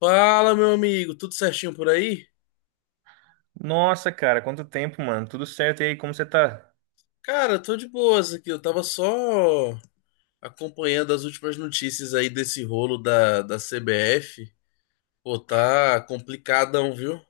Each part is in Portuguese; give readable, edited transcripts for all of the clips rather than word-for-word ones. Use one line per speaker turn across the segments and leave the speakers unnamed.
Fala, meu amigo, tudo certinho por aí?
Nossa, cara, quanto tempo, mano. Tudo certo e aí, como você tá?
Cara, tô de boas aqui. Eu tava só acompanhando as últimas notícias aí desse rolo da CBF. Pô, tá complicadão, viu?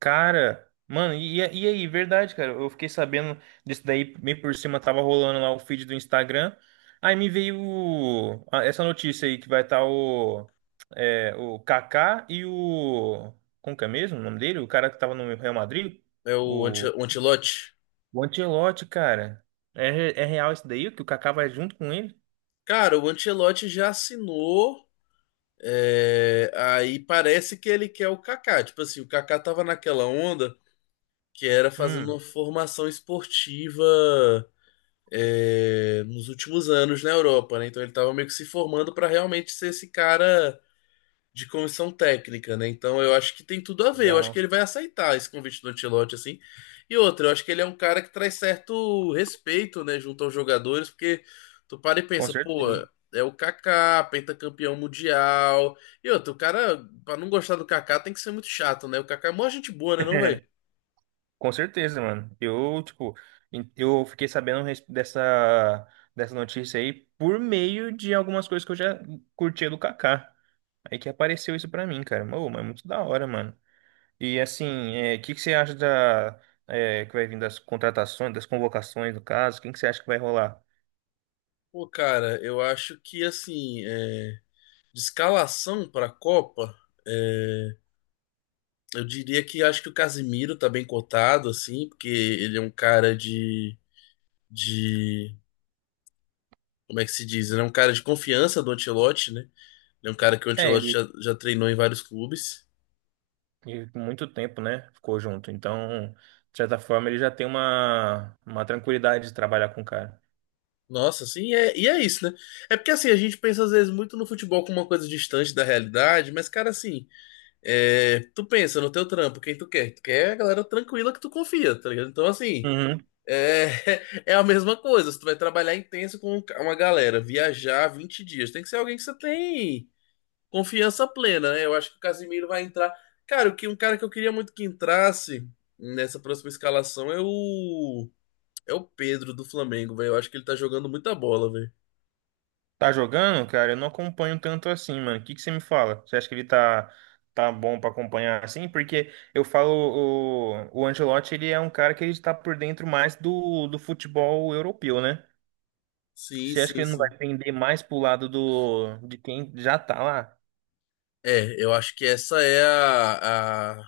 Cara, mano, e aí, verdade, cara. Eu fiquei sabendo disso daí, meio por cima, tava rolando lá o feed do Instagram. Aí me veio essa notícia aí que vai estar o Kaká e o. Como que é mesmo o nome dele? O cara que tava no Real Madrid?
É o,
O,
o Ancelotti.
o Ancelotti, cara. É, é real isso daí? Que o Kaká vai junto com ele?
Cara, o Ancelotti já assinou. Aí parece que ele quer o Kaká. Tipo assim, o Kaká tava naquela onda que era fazendo
Hum,
uma formação esportiva nos últimos anos na Europa, né? Então ele estava meio que se formando para realmente ser esse cara de comissão técnica, né? Então eu acho que tem tudo a ver. Eu acho que
Legal.
ele vai aceitar esse convite do Ancelotti assim. E outra, eu acho que ele é um cara que traz certo respeito, né, junto aos jogadores, porque tu para e
Com
pensa, pô,
certeza.
é o Kaká, pentacampeão mundial. E outro o cara, pra não gostar do Kaká, tem que ser muito chato, né? O Kaká é mó gente boa, né, não, velho?
Com certeza, mano. Eu, tipo, eu fiquei sabendo dessa notícia aí por meio de algumas coisas que eu já curtia do Kaká. Aí que apareceu isso pra mim, cara. Ô, mas é muito da hora, mano. E assim, é, o que que você acha que vai vir das contratações, das convocações, no caso? Quem que você acha que vai rolar?
Pô, cara, eu acho que assim, é, de escalação para a Copa, é, eu diria que acho que o Casimiro tá bem cotado, assim, porque ele é um cara de, de. Como é que se diz? Ele é um cara de confiança do Ancelotti, né? Ele é um cara que o
É,
Ancelotti já treinou em vários clubes.
ele por muito tempo, né, ficou junto. Então, de certa forma, ele já tem uma tranquilidade de trabalhar com o cara.
Nossa, assim, e é isso, né? É porque, assim, a gente pensa às vezes muito no futebol como uma coisa distante da realidade, mas, cara, assim, é, tu pensa no teu trampo, quem tu quer? Tu quer a galera tranquila que tu confia, tá ligado? Então, assim,
Uhum.
é, é a mesma coisa. Você vai trabalhar intenso com uma galera, viajar 20 dias. Tem que ser alguém que você tem confiança plena, né? Eu acho que o Casimiro vai entrar. Cara, o que um cara que eu queria muito que entrasse nessa próxima escalação é o Pedro do Flamengo, velho. Eu acho que ele tá jogando muita bola, velho.
Tá jogando, cara? Eu não acompanho tanto assim, mano. O que que você me fala? Você acha que ele tá bom pra acompanhar assim? Porque eu falo, o Ancelotti, ele é um cara que ele está por dentro mais do futebol europeu, né?
Sim,
Você acha que
sim,
ele não
sim.
vai pender mais pro lado de quem já tá lá?
É, eu acho que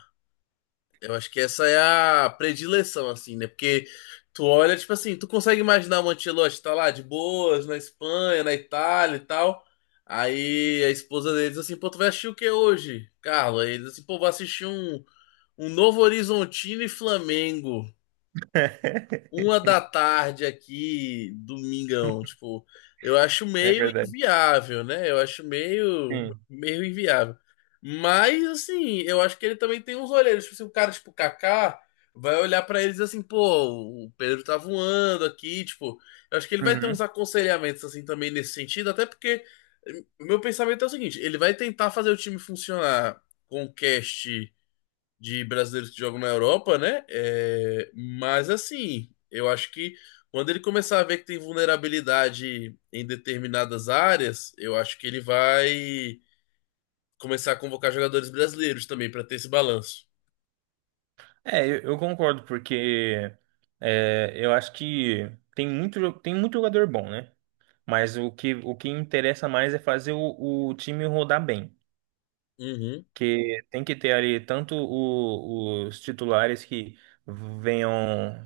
eu acho que essa é a predileção, assim, né? Porque tu olha, tipo assim, tu consegue imaginar o Mantelote tá lá de boas, na Espanha, na Itália e tal. Aí a esposa dele diz assim, pô, tu vai assistir o que hoje, Carlos? Aí ele diz assim, pô, vou assistir um Novo Horizontino e Flamengo uma da tarde aqui, domingão, tipo, eu acho
É
meio
verdade.
inviável, né? Eu acho
Sim.
meio inviável. Mas, assim, eu acho que ele também tem uns olheiros. Tipo, se o cara, tipo, Kaká, vai olhar pra eles assim, pô, o Pedro tá voando aqui, tipo, eu acho que ele vai ter uns
Uhum.
aconselhamentos, assim, também nesse sentido, até porque o meu pensamento é o seguinte, ele vai tentar fazer o time funcionar com o cast de brasileiros que jogam na Europa, né? É, mas assim, eu acho que quando ele começar a ver que tem vulnerabilidade em determinadas áreas, eu acho que ele vai começar a convocar jogadores brasileiros também para ter esse balanço.
É, eu concordo, porque é, eu acho que tem muito jogador bom, né? Mas o que interessa mais é fazer o time rodar bem.
Uhum.
Que tem que ter ali tanto os titulares que venham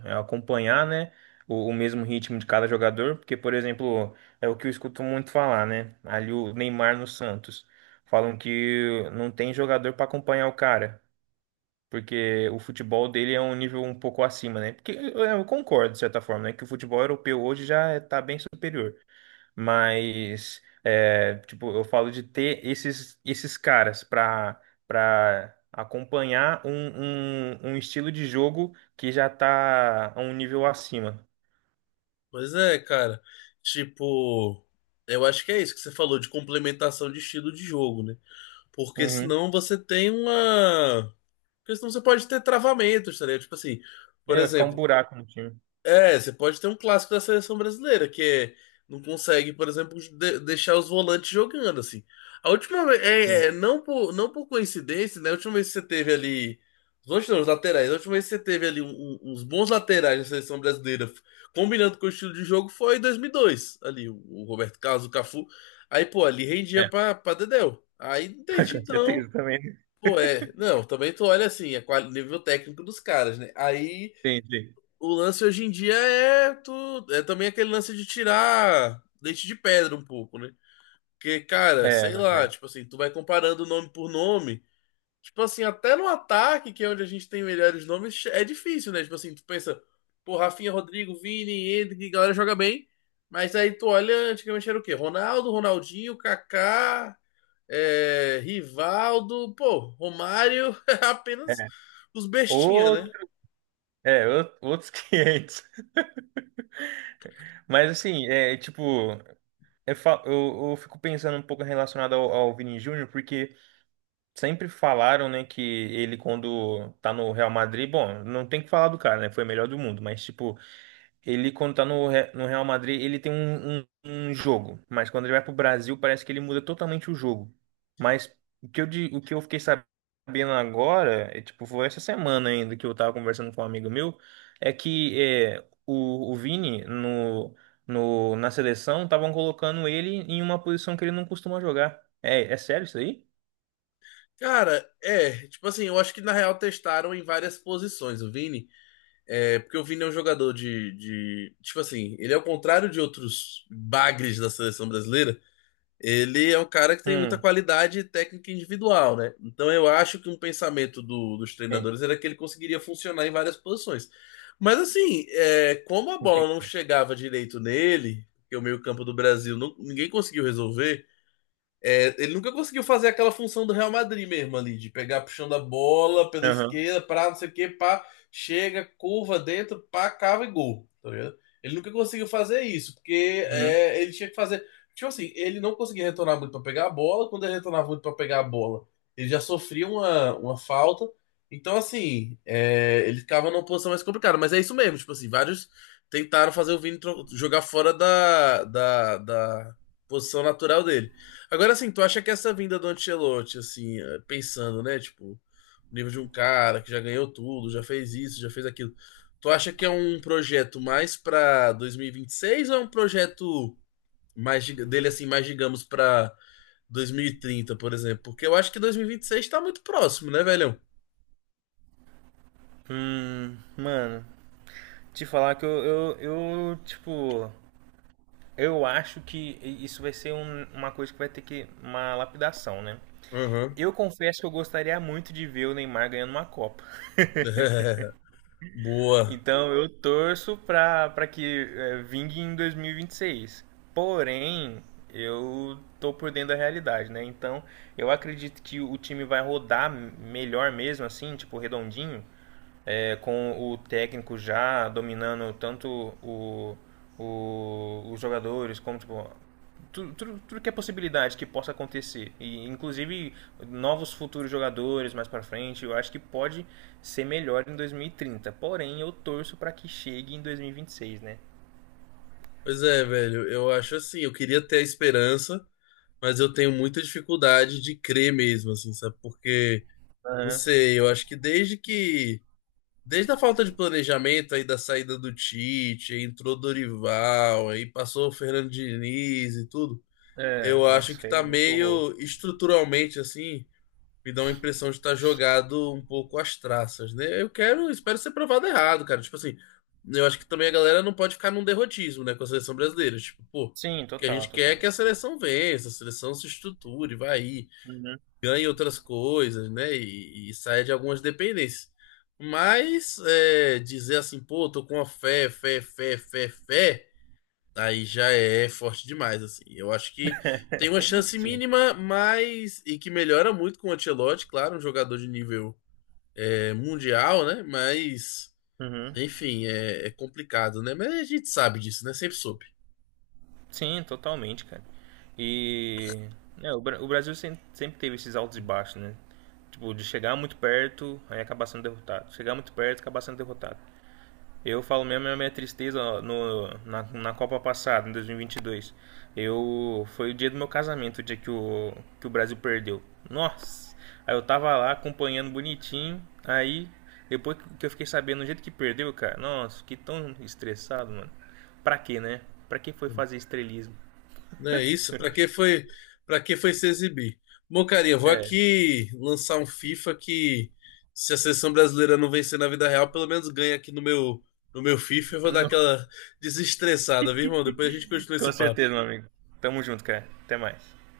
acompanhar, né? O mesmo ritmo de cada jogador. Porque, por exemplo, é o que eu escuto muito falar, né? Ali o Neymar no Santos. Falam que não tem jogador para acompanhar o cara. Porque o futebol dele é um nível um pouco acima, né? Porque eu concordo, de certa forma, né? Que o futebol europeu hoje já está bem superior. Mas, é, tipo, eu falo de ter esses caras para acompanhar um estilo de jogo que já tá a um nível acima.
Pois é, cara. Tipo, eu acho que é isso que você falou de complementação de estilo de jogo, né? Porque
Uhum.
senão você tem uma. Porque senão você pode ter travamentos, tá ligado? Tipo assim, por
É, vai ficar um
exemplo,
buraco no time.
é, você pode ter um clássico da seleção brasileira, que é, não consegue, por exemplo, deixar os volantes jogando, assim. A última vez,
Sim.
não por, não por coincidência, né? A última vez que você teve ali. Os outros não, os laterais. A última vez que você teve ali uns bons laterais na seleção brasileira, combinando com o estilo de jogo, foi em 2002, ali, o Roberto Carlos, o Cafu. Aí, pô, ali rendia
É,
pra Dedéu. Aí, desde
com
então,
certeza também.
pô, é. Não, também tu olha assim, é qual, nível técnico dos caras, né? Aí.
Entendi.
O lance hoje em dia é, tu, é também aquele lance de tirar leite de pedra um pouco, né? Porque, cara,
É,
sei lá,
verdade.
tipo assim, tu vai comparando nome por nome. Tipo assim, até no ataque, que é onde a gente tem melhores nomes, é difícil, né? Tipo assim, tu pensa, pô, Rafinha, Rodrigo, Vini, Endrick, a galera joga bem. Mas aí tu olha, antigamente era o quê? Ronaldo, Ronaldinho, Kaká, Rivaldo, pô, Romário, apenas
É.
os bestinha, né?
Outro, outros 500. Mas assim, é tipo, eu fico pensando um pouco relacionado ao Vini Júnior, porque sempre falaram, né, que ele quando tá no Real Madrid, bom, não tem que falar do cara, né? Foi o melhor do mundo, mas tipo, ele quando tá no Real Madrid, ele tem um jogo, mas quando ele vai pro Brasil, parece que ele muda totalmente o jogo. Mas o que eu fiquei sabendo agora, é, tipo, foi essa semana ainda que eu tava conversando com um amigo meu, é que é, o Vini no, no, na seleção estavam colocando ele em uma posição que ele não costuma jogar. É sério isso aí?
Cara, é, tipo assim, eu acho que na real testaram em várias posições o Vini, é, porque o Vini é um jogador de, tipo assim, ele é ao contrário de outros bagres da seleção brasileira, ele é um cara que tem muita
Hum.
qualidade técnica individual, né? Então eu acho que um pensamento dos
Sim.
treinadores era que ele conseguiria funcionar em várias posições. Mas assim, é, como a bola não
Entendi.
chegava direito nele, porque o meio-campo do Brasil ninguém conseguiu resolver, é, ele nunca conseguiu fazer aquela função do Real Madrid mesmo ali, de pegar puxando a bola pela
Aham.
esquerda, pra não sei o que, pá, chega, curva dentro, pá, cava e gol, tá ligado? Ele nunca conseguiu fazer isso, porque
Uhum.
é, ele tinha que fazer. Tipo assim, ele não conseguia retornar muito pra pegar a bola, quando ele retornava muito pra pegar a bola, ele já sofria uma falta. Então, assim, é, ele ficava numa posição mais complicada, mas é isso mesmo, tipo assim, vários tentaram fazer o Vini jogar fora da posição natural dele. Agora, assim, tu acha que essa vinda do Ancelotti, assim, eh, pensando, né, tipo, o nível de um cara que já ganhou tudo, já fez isso, já fez aquilo, tu acha que é um projeto mais pra 2026 ou é um projeto mais dele, assim, mais, digamos, pra 2030, por exemplo? Porque eu acho que 2026 tá muito próximo, né, velhão?
Mano, te falar que eu, tipo, eu acho que isso vai ser uma coisa que vai ter que, uma lapidação, né?
Aham.
Eu confesso que eu gostaria muito de ver o Neymar ganhando uma Copa.
Boa.
Então eu torço pra que vingue em dois mil e vinte e seis. Porém, eu tô por dentro da realidade, né? Então eu acredito que o time vai rodar melhor mesmo, assim, tipo, redondinho. Com o técnico já dominando tanto o, os jogadores, como tipo, tudo, tudo, tudo que é possibilidade que possa acontecer, e inclusive novos futuros jogadores mais para frente, eu acho que pode ser melhor em 2030, porém eu torço para que chegue em 2026, né?
Pois é, velho, eu acho assim, eu queria ter a esperança, mas eu tenho muita dificuldade de crer mesmo, assim, sabe? Porque. Não
Aham.
sei, eu acho que. Desde a falta de planejamento aí da saída do Tite, aí entrou Dorival, aí passou o Fernando Diniz e tudo,
É,
eu acho
nossa,
que
foi
tá
muito horror.
meio estruturalmente assim, me dá uma impressão de estar jogado um pouco às traças, né? Eu quero, espero ser provado errado, cara. Tipo assim, eu acho que também a galera não pode ficar num derrotismo, né, com a seleção brasileira. Tipo, pô, o
Sim,
que a
total,
gente quer é
total.
que a seleção vença, a seleção se estruture, vai aí
Uhum.
ganha outras coisas, né? E sai de algumas dependências. Mas é, dizer assim, pô, tô com uma fé, aí já é forte demais, assim. Eu acho que tem uma chance
Sim.
mínima, mas e que melhora muito com o Ancelotti, claro, um jogador de nível é, mundial, né? Mas
Uhum.
enfim, é, é complicado, né? Mas a gente sabe disso, né? Sempre soube.
Sim, totalmente, cara. E o Brasil sempre teve esses altos e baixos, né? Tipo, de chegar muito perto, aí acabar sendo derrotado. Chegar muito perto, acabar sendo derrotado. Eu falo mesmo é a minha tristeza ó, no, na, na Copa passada, em 2022. Foi o dia do meu casamento, o dia que o Brasil perdeu. Nossa! Aí eu tava lá acompanhando bonitinho, aí depois que eu fiquei sabendo do jeito que perdeu, cara, nossa, fiquei tão estressado, mano. Pra quê, né? Pra que foi fazer estrelismo?
Não é isso? Pra que foi, para que foi se exibir? Bom, cara, eu vou
É,
aqui lançar um FIFA que se a seleção brasileira não vencer na vida real, pelo menos ganha aqui no meu FIFA, eu vou dar
não-
aquela desestressada, viu, irmão? Depois a gente continua
com
esse
certeza,
papo.
meu amigo. Tamo junto, cara. Até mais.